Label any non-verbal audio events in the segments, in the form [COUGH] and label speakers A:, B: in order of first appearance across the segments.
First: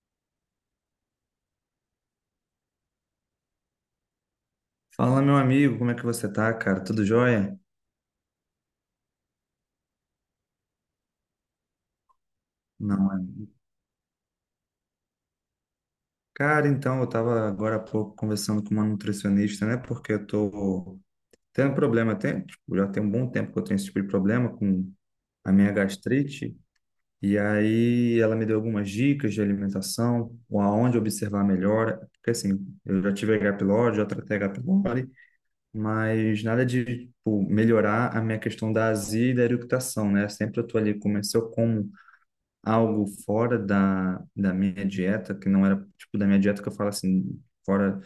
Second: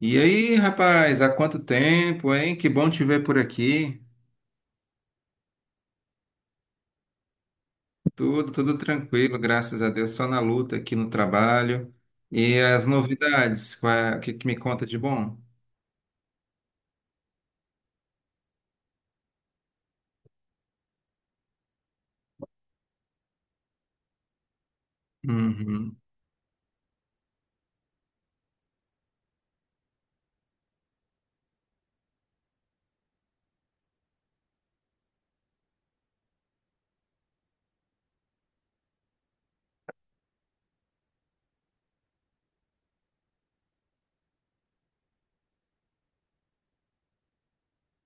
A: E aí, rapaz, há quanto tempo, hein? Que bom te ver por aqui.
B: Fala, meu amigo, como é que você tá, cara? Tudo jóia?
A: Tudo tranquilo, graças a Deus. Só na luta aqui no trabalho. E as
B: Não, é.
A: novidades, o que me conta de bom?
B: Cara, então, eu tava agora há pouco conversando com uma nutricionista, né? Porque eu tô tendo problema, tem, tipo, já tem um bom tempo que eu tenho esse tipo de problema com a minha
A: Uhum,
B: gastrite. E aí ela me deu algumas dicas de alimentação, ou aonde observar melhor. Porque assim, eu já tive H. pylori, já tratei H. pylori, mas nada de, tipo, melhorar a minha questão da azia e da eructação, né? Sempre eu tô ali, comecei eu como algo fora da minha dieta, que não era tipo da minha dieta que eu falo assim, fora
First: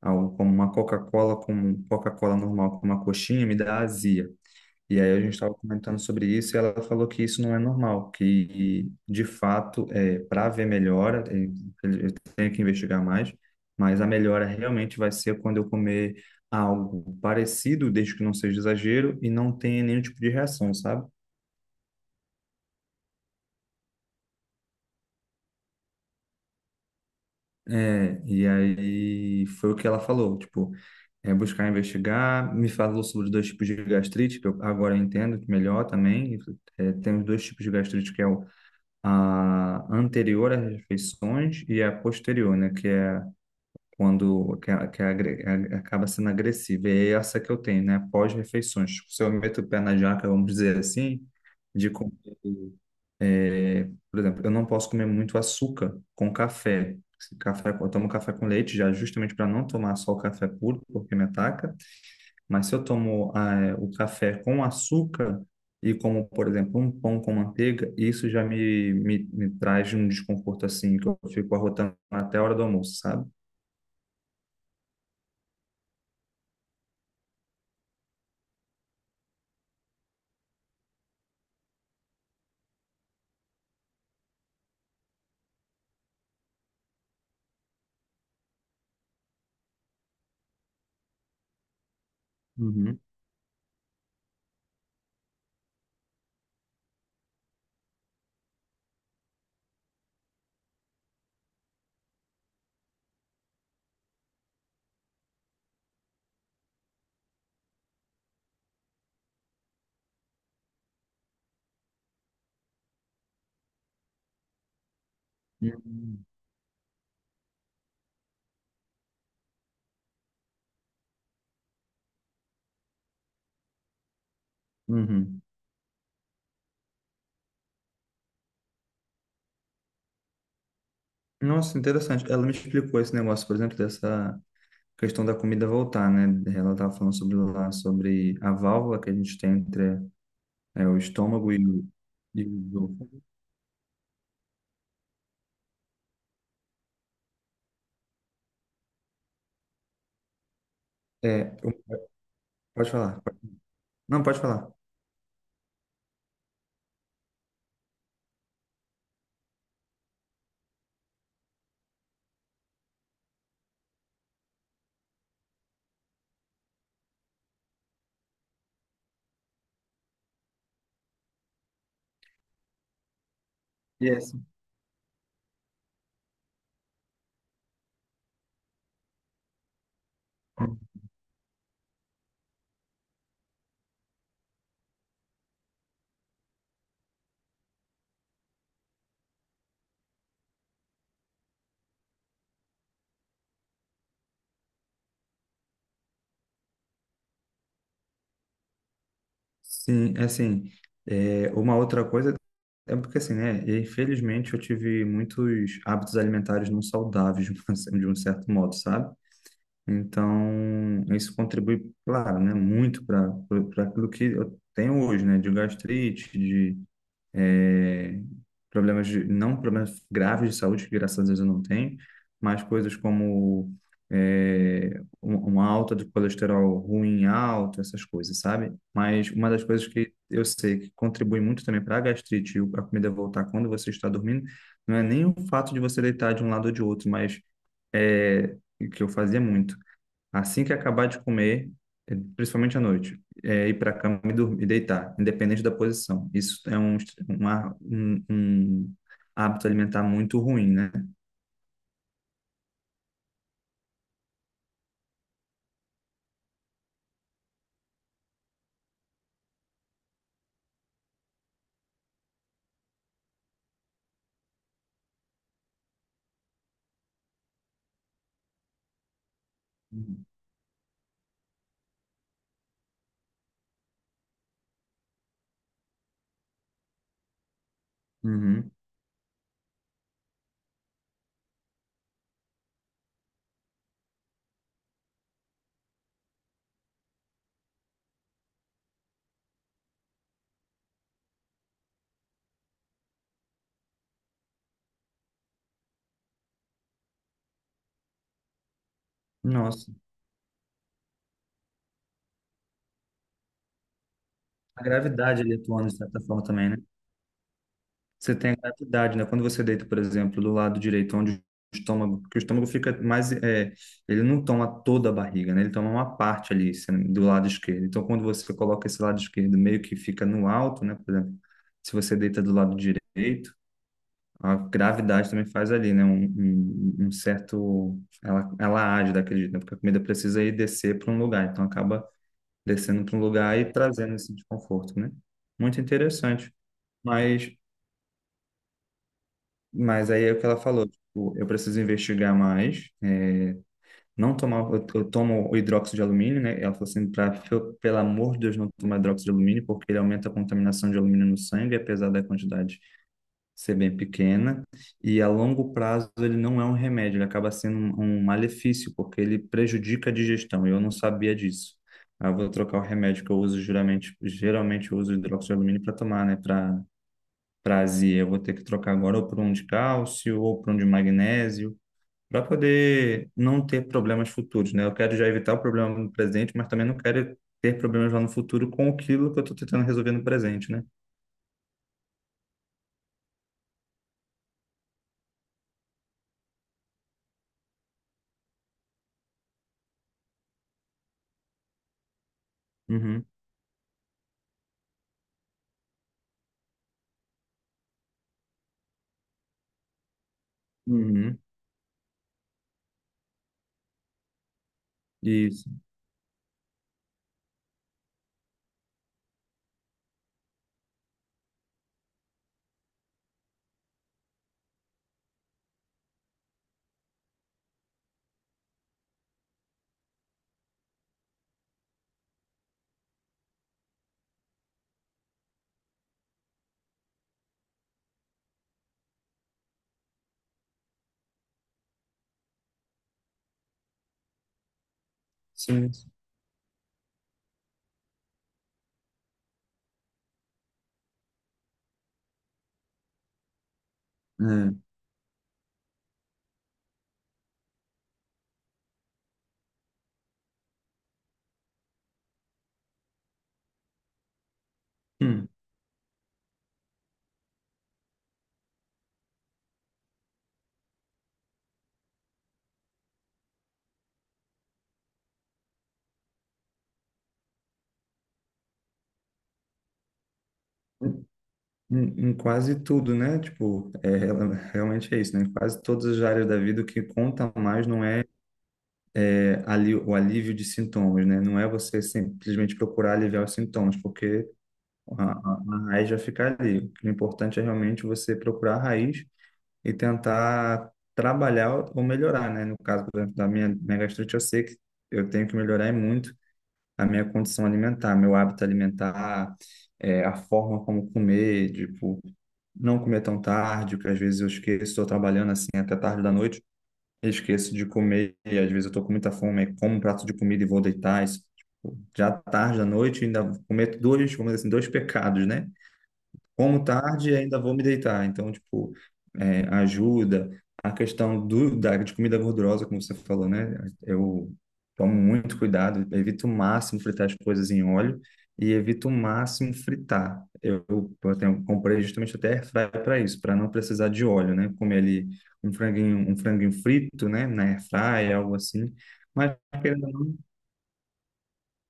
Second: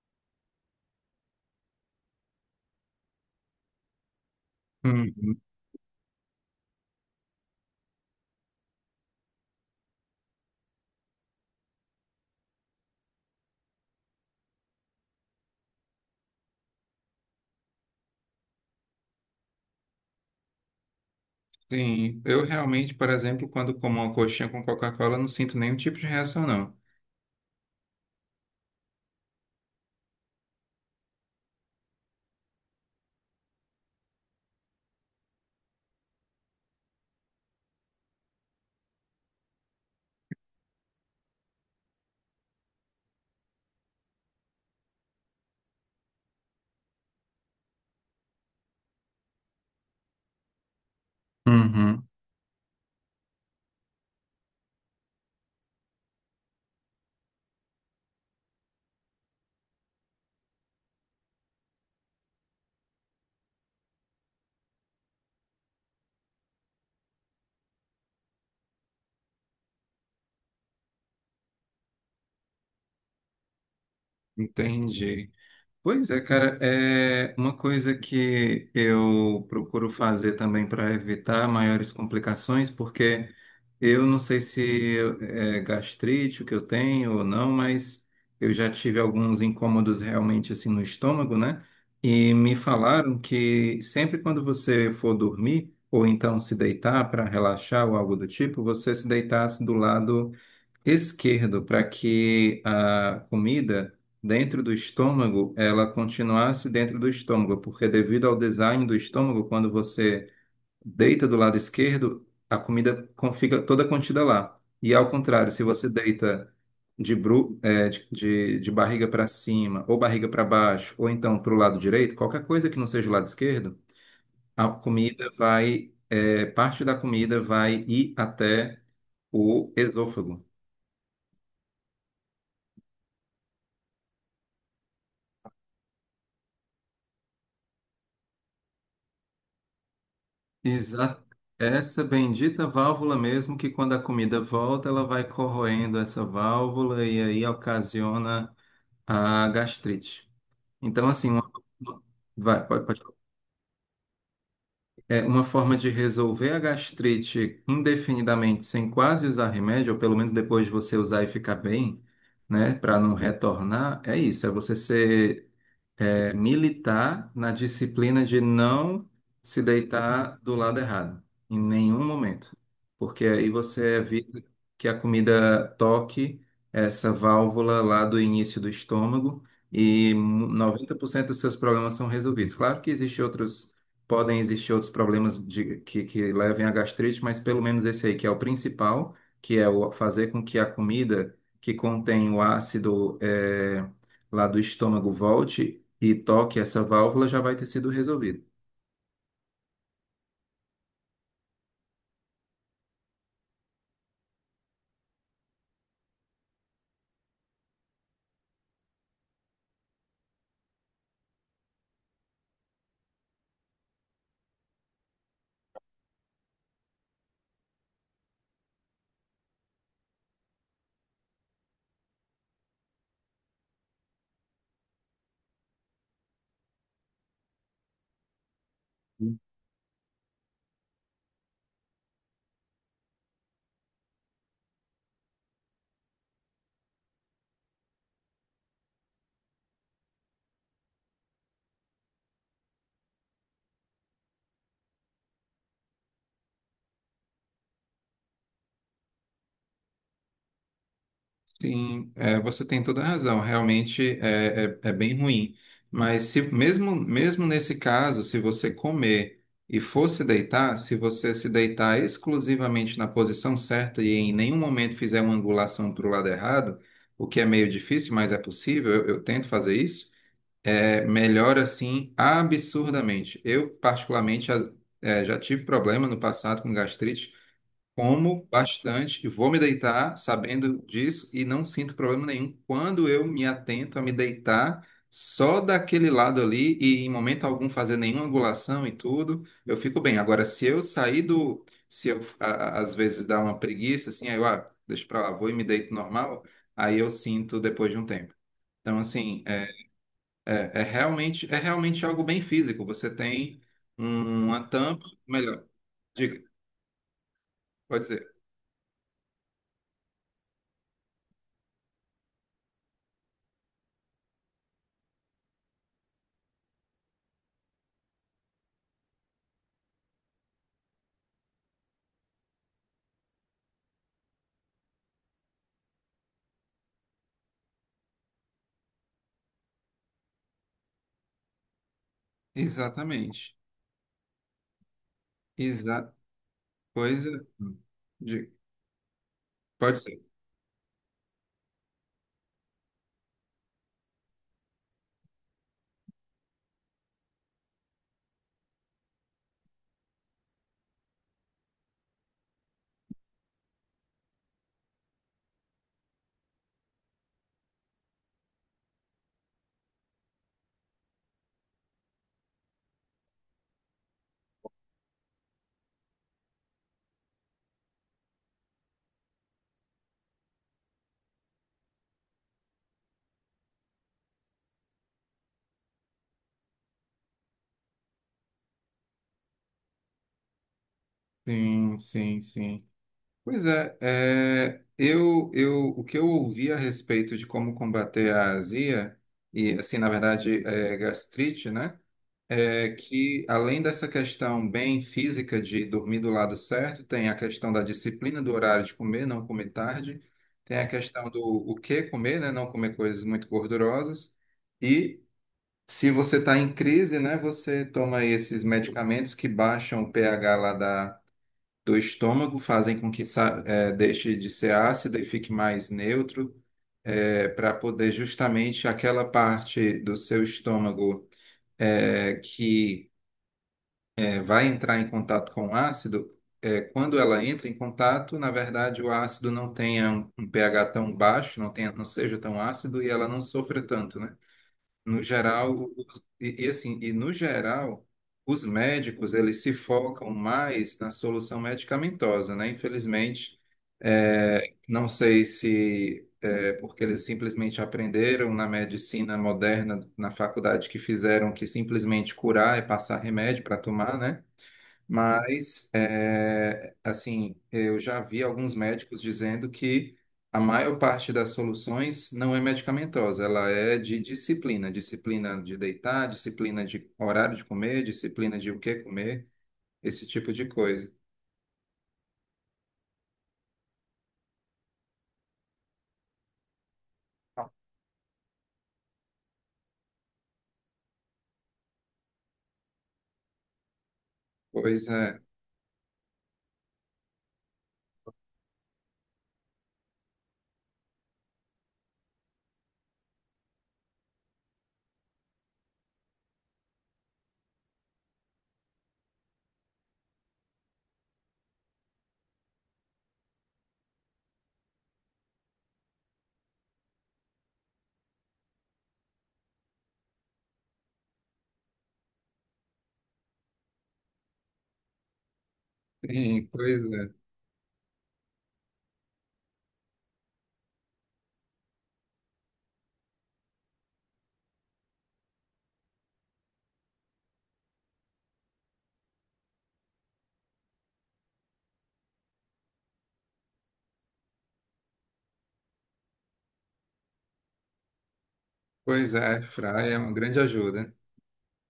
B: algo como uma Coca-Cola, como um Coca-Cola normal, como uma coxinha, me dá azia. E aí a gente
A: uhum.
B: estava comentando sobre isso e ela falou que isso não é normal, que de fato, para ver melhora, eu tenho que investigar mais, mas a melhora realmente vai ser quando eu comer algo parecido, desde que não seja exagero e não tenha nenhum tipo de reação, sabe?
A: Sim, eu realmente, por exemplo, quando como uma coxinha com Coca-Cola, não sinto nenhum tipo de reação, não.
B: É, e aí foi o que ela falou, tipo, é buscar investigar. Me falou sobre os dois tipos de gastrite, que eu agora entendo que melhor também. É, tem os dois tipos de gastrite, que é o, a anterior às refeições e a posterior, né? Que é quando que é acaba sendo agressiva. E é essa que eu tenho, né? Pós-refeições. Tipo, se eu meto o pé na jaca, vamos dizer assim, de
A: Uhum.
B: comer é, por exemplo, eu não posso comer muito açúcar com café. Se Café, eu tomo café com leite já justamente para não tomar só o café puro, porque me ataca. Mas se eu tomo o café com açúcar e como, por exemplo, um pão com manteiga, isso já me traz um desconforto assim, que eu fico arrotando até a hora do almoço, sabe?
A: Entendi. Pois é, cara, é uma coisa que eu procuro fazer também para evitar maiores complicações, porque eu não sei se é gastrite o que eu tenho ou não, mas eu já tive alguns incômodos realmente assim no estômago, né? E me
B: Uhum.
A: falaram que sempre quando você for dormir, ou então se deitar para relaxar ou algo do tipo, você se deitasse do lado esquerdo para que a comida dentro do estômago ela continuasse dentro do estômago, porque devido ao design do estômago, quando você deita do lado esquerdo, a comida fica toda contida lá. E ao contrário, se você
B: Uhum.
A: deita de, bru eh, de barriga para cima, ou barriga para baixo, ou então para o lado direito, qualquer coisa que não seja o lado esquerdo, a comida
B: Uhum.
A: vai, eh, parte da comida vai ir até o esôfago.
B: Nossa, interessante. Ela me explicou esse negócio, por exemplo, dessa questão da comida voltar, né? Ela estava falando sobre lá sobre a válvula que a gente tem entre o
A: Exato.
B: estômago
A: Essa
B: e o
A: bendita válvula
B: esôfago.
A: mesmo que quando a comida volta, ela vai corroendo essa válvula e aí ocasiona a gastrite. Então, assim,
B: É, eu-
A: vai, pode,
B: pode
A: pode.
B: falar. Não, pode falar.
A: É uma forma de resolver a gastrite indefinidamente sem quase usar remédio, ou pelo menos depois de você usar e ficar bem, né, para não retornar, é isso, é você ser militar na disciplina de não se deitar do lado errado, em nenhum momento, porque aí você
B: Yes.
A: evita que a comida toque essa válvula lá do início do estômago e 90% dos seus problemas são resolvidos. Claro que existem outros, podem existir outros problemas que levem à gastrite, mas pelo menos esse aí que é o principal, que é o fazer com que a comida que contém o ácido lá do estômago volte e toque essa válvula, já vai ter sido resolvido.
B: Sim, é assim, é, uma outra coisa é porque assim, né? Infelizmente eu tive muitos hábitos alimentares não saudáveis [LAUGHS] de um certo modo, sabe? Então isso contribui, claro, né, muito para aquilo que eu tenho hoje, né? De gastrite, de é, problemas de, não problemas graves de saúde, que graças a Deus eu não tenho, mas coisas como uma alta de colesterol ruim alto, essas coisas, sabe? Mas uma das coisas que eu sei que contribui muito também para a gastrite e a comida voltar quando você está dormindo, não é nem o fato de você deitar de um lado ou de outro, mas é, que eu fazia muito. Assim que acabar de comer, principalmente à noite, é ir para a cama e dormir, e deitar, independente da posição. Isso é um hábito alimentar muito ruim, né?
A: Sim, é, você tem toda a razão. Realmente é bem ruim. Mas se mesmo, mesmo nesse caso, se você comer e for se deitar, se você se deitar exclusivamente na posição certa e em nenhum momento fizer uma angulação para o lado errado, o que é meio difícil, mas é possível, eu tento fazer isso,
B: Uhum.
A: é, melhora assim absurdamente. Eu, particularmente, já tive problema no passado com gastrite. Como
B: Uhum.
A: bastante, e vou me deitar sabendo disso e não sinto problema nenhum quando eu me atento a me deitar só daquele lado ali e em momento algum fazer nenhuma angulação e tudo, eu fico bem. Agora, se eu sair do, se eu a- às vezes dá uma preguiça assim, aí eu, ah, deixa pra lá, vou e me deito normal, aí eu sinto depois de um tempo. Então, assim,
B: Nossa.
A: é realmente algo bem físico. Você tem uma
B: A
A: tampa,
B: gravidade ali
A: melhor,
B: atuando de certa
A: diga,
B: forma também, né?
A: pode dizer.
B: Você tem a gravidade, né? Quando você deita, por exemplo, do lado direito, onde o estômago, porque o estômago fica mais, é, ele não toma toda a barriga, né? Ele toma uma parte ali, do lado esquerdo. Então, quando você coloca esse lado esquerdo meio que fica no alto, né? Por exemplo, se você deita do lado direito, a gravidade também faz ali, né? Um certo, ela age daquele jeito, né? Porque a comida precisa ir descer para um lugar, então acaba descendo para um
A: Exatamente.
B: lugar e trazendo esse desconforto, né? Muito interessante.
A: coisa
B: Mas
A: De- Pode
B: Mas
A: ser.
B: aí é o que ela falou, tipo, eu preciso investigar mais, é, não tomar, eu tomo o hidróxido de alumínio, né? Ela falou assim, pra, pelo amor de Deus, não tomar hidróxido de alumínio, porque ele aumenta a contaminação de alumínio no sangue, apesar da quantidade ser bem pequena, e a longo prazo ele não é um remédio, ele acaba sendo um malefício, porque ele prejudica a digestão, e eu não sabia disso. Aí eu vou trocar o remédio que eu uso geralmente, geralmente eu uso hidróxido de alumínio para tomar, né? Para prazer, eu vou ter que trocar agora ou por um de cálcio ou por um de magnésio, para poder não ter problemas futuros, né? Eu quero já evitar o problema no presente, mas também não quero ter problemas lá no futuro com aquilo que eu estou tentando resolver no presente, né?
A: Sim, sim, sim. Pois é, é, eu, o que eu ouvi a respeito de como combater a azia, e assim, na verdade, é, gastrite, né? É
B: Uhum,
A: que além dessa questão bem física de dormir do lado certo, tem a questão da disciplina do horário de comer, não comer tarde, tem a questão
B: uhum,
A: do o que comer, né? Não comer coisas muito gordurosas, e
B: isso,
A: se você está em crise, né, você toma aí esses medicamentos que baixam o pH lá da, do estômago, fazem com que deixe de ser ácido e fique mais neutro, para poder justamente aquela parte do seu estômago eh, que eh, vai entrar em contato com o ácido, eh, quando ela entra em contato, na verdade o ácido não tenha um pH tão baixo, não tenha, não seja tão ácido e ela não sofra tanto, né? No geral,
B: sim, sim.
A: e no geral, os médicos eles se focam mais na solução medicamentosa, né? Infelizmente, é,
B: É.
A: não sei se é porque eles simplesmente aprenderam na medicina moderna, na faculdade que fizeram que simplesmente curar é passar remédio para tomar, né?
B: Hum.
A: Mas, é, assim, eu já vi alguns médicos dizendo que a maior parte das soluções não é medicamentosa, ela é de disciplina, disciplina de deitar, disciplina de horário de comer, disciplina de o que comer, esse tipo de coisa.
B: Em, em quase tudo, né? Tipo, realmente é isso, né? Em quase todas as áreas da vida, o que conta mais não é é ali, o alívio de sintomas, né? Não é você simplesmente procurar aliviar os sintomas, porque
A: Pois é,
B: A raiz vai ficar ali. O que é importante é realmente você procurar a raiz e tentar trabalhar ou melhorar, né? No caso, por exemplo, da minha, minha gastrite, eu sei que eu tenho que melhorar e muito a minha condição alimentar, meu hábito alimentar, é, a forma como comer, tipo, não comer tão tarde, porque às vezes eu esqueço, estou trabalhando assim até tarde da noite, eu esqueço de comer, e às vezes eu estou com muita fome, aí como um prato de comida e vou deitar, isso, tipo, já tarde da noite, ainda cometo dois, vamos dizer assim, dois pecados, né?
A: sim,
B: Como tarde, ainda vou me deitar. Então, tipo, é, ajuda. A questão de comida gordurosa, como você falou, né? Eu tomo muito cuidado, evito o máximo fritar as coisas em óleo e evito o máximo fritar. Eu tenho, comprei justamente até airfryer para isso, para não precisar de óleo, né? Comer ali um franguinho frito, né? Na airfryer, algo assim.
A: pois
B: Mas
A: é, Fry é uma grande ajuda.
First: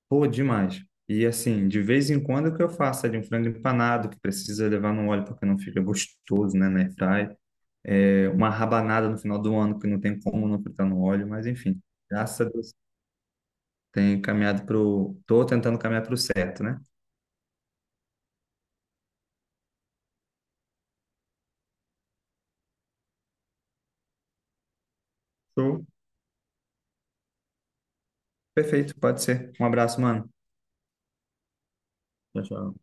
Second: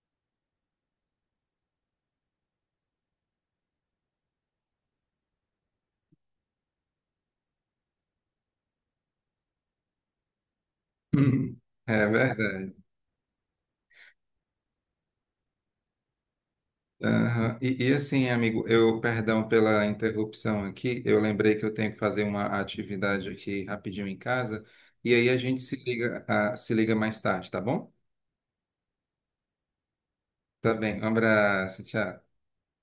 B: pô, demais. E assim, de vez em quando o que eu faço é de um frango empanado, que precisa levar no óleo porque não fica gostoso, né, na airfry. É, uma rabanada no final do ano, que não tem como não fritar no óleo, mas
A: [LAUGHS]
B: enfim.
A: É
B: Graças a Deus,
A: verdade.
B: tenho caminhado pro... Tô tentando caminhar pro certo, né?
A: Aham. E assim, amigo, eu, perdão pela interrupção aqui, eu lembrei que eu tenho que fazer uma atividade aqui rapidinho em casa, e aí a gente se
B: Show.
A: liga, ah, se liga mais tarde, tá bom?
B: Perfeito, pode ser. Um abraço, mano.
A: Tá bem, um abraço, tchau.
B: Tchau, tchau.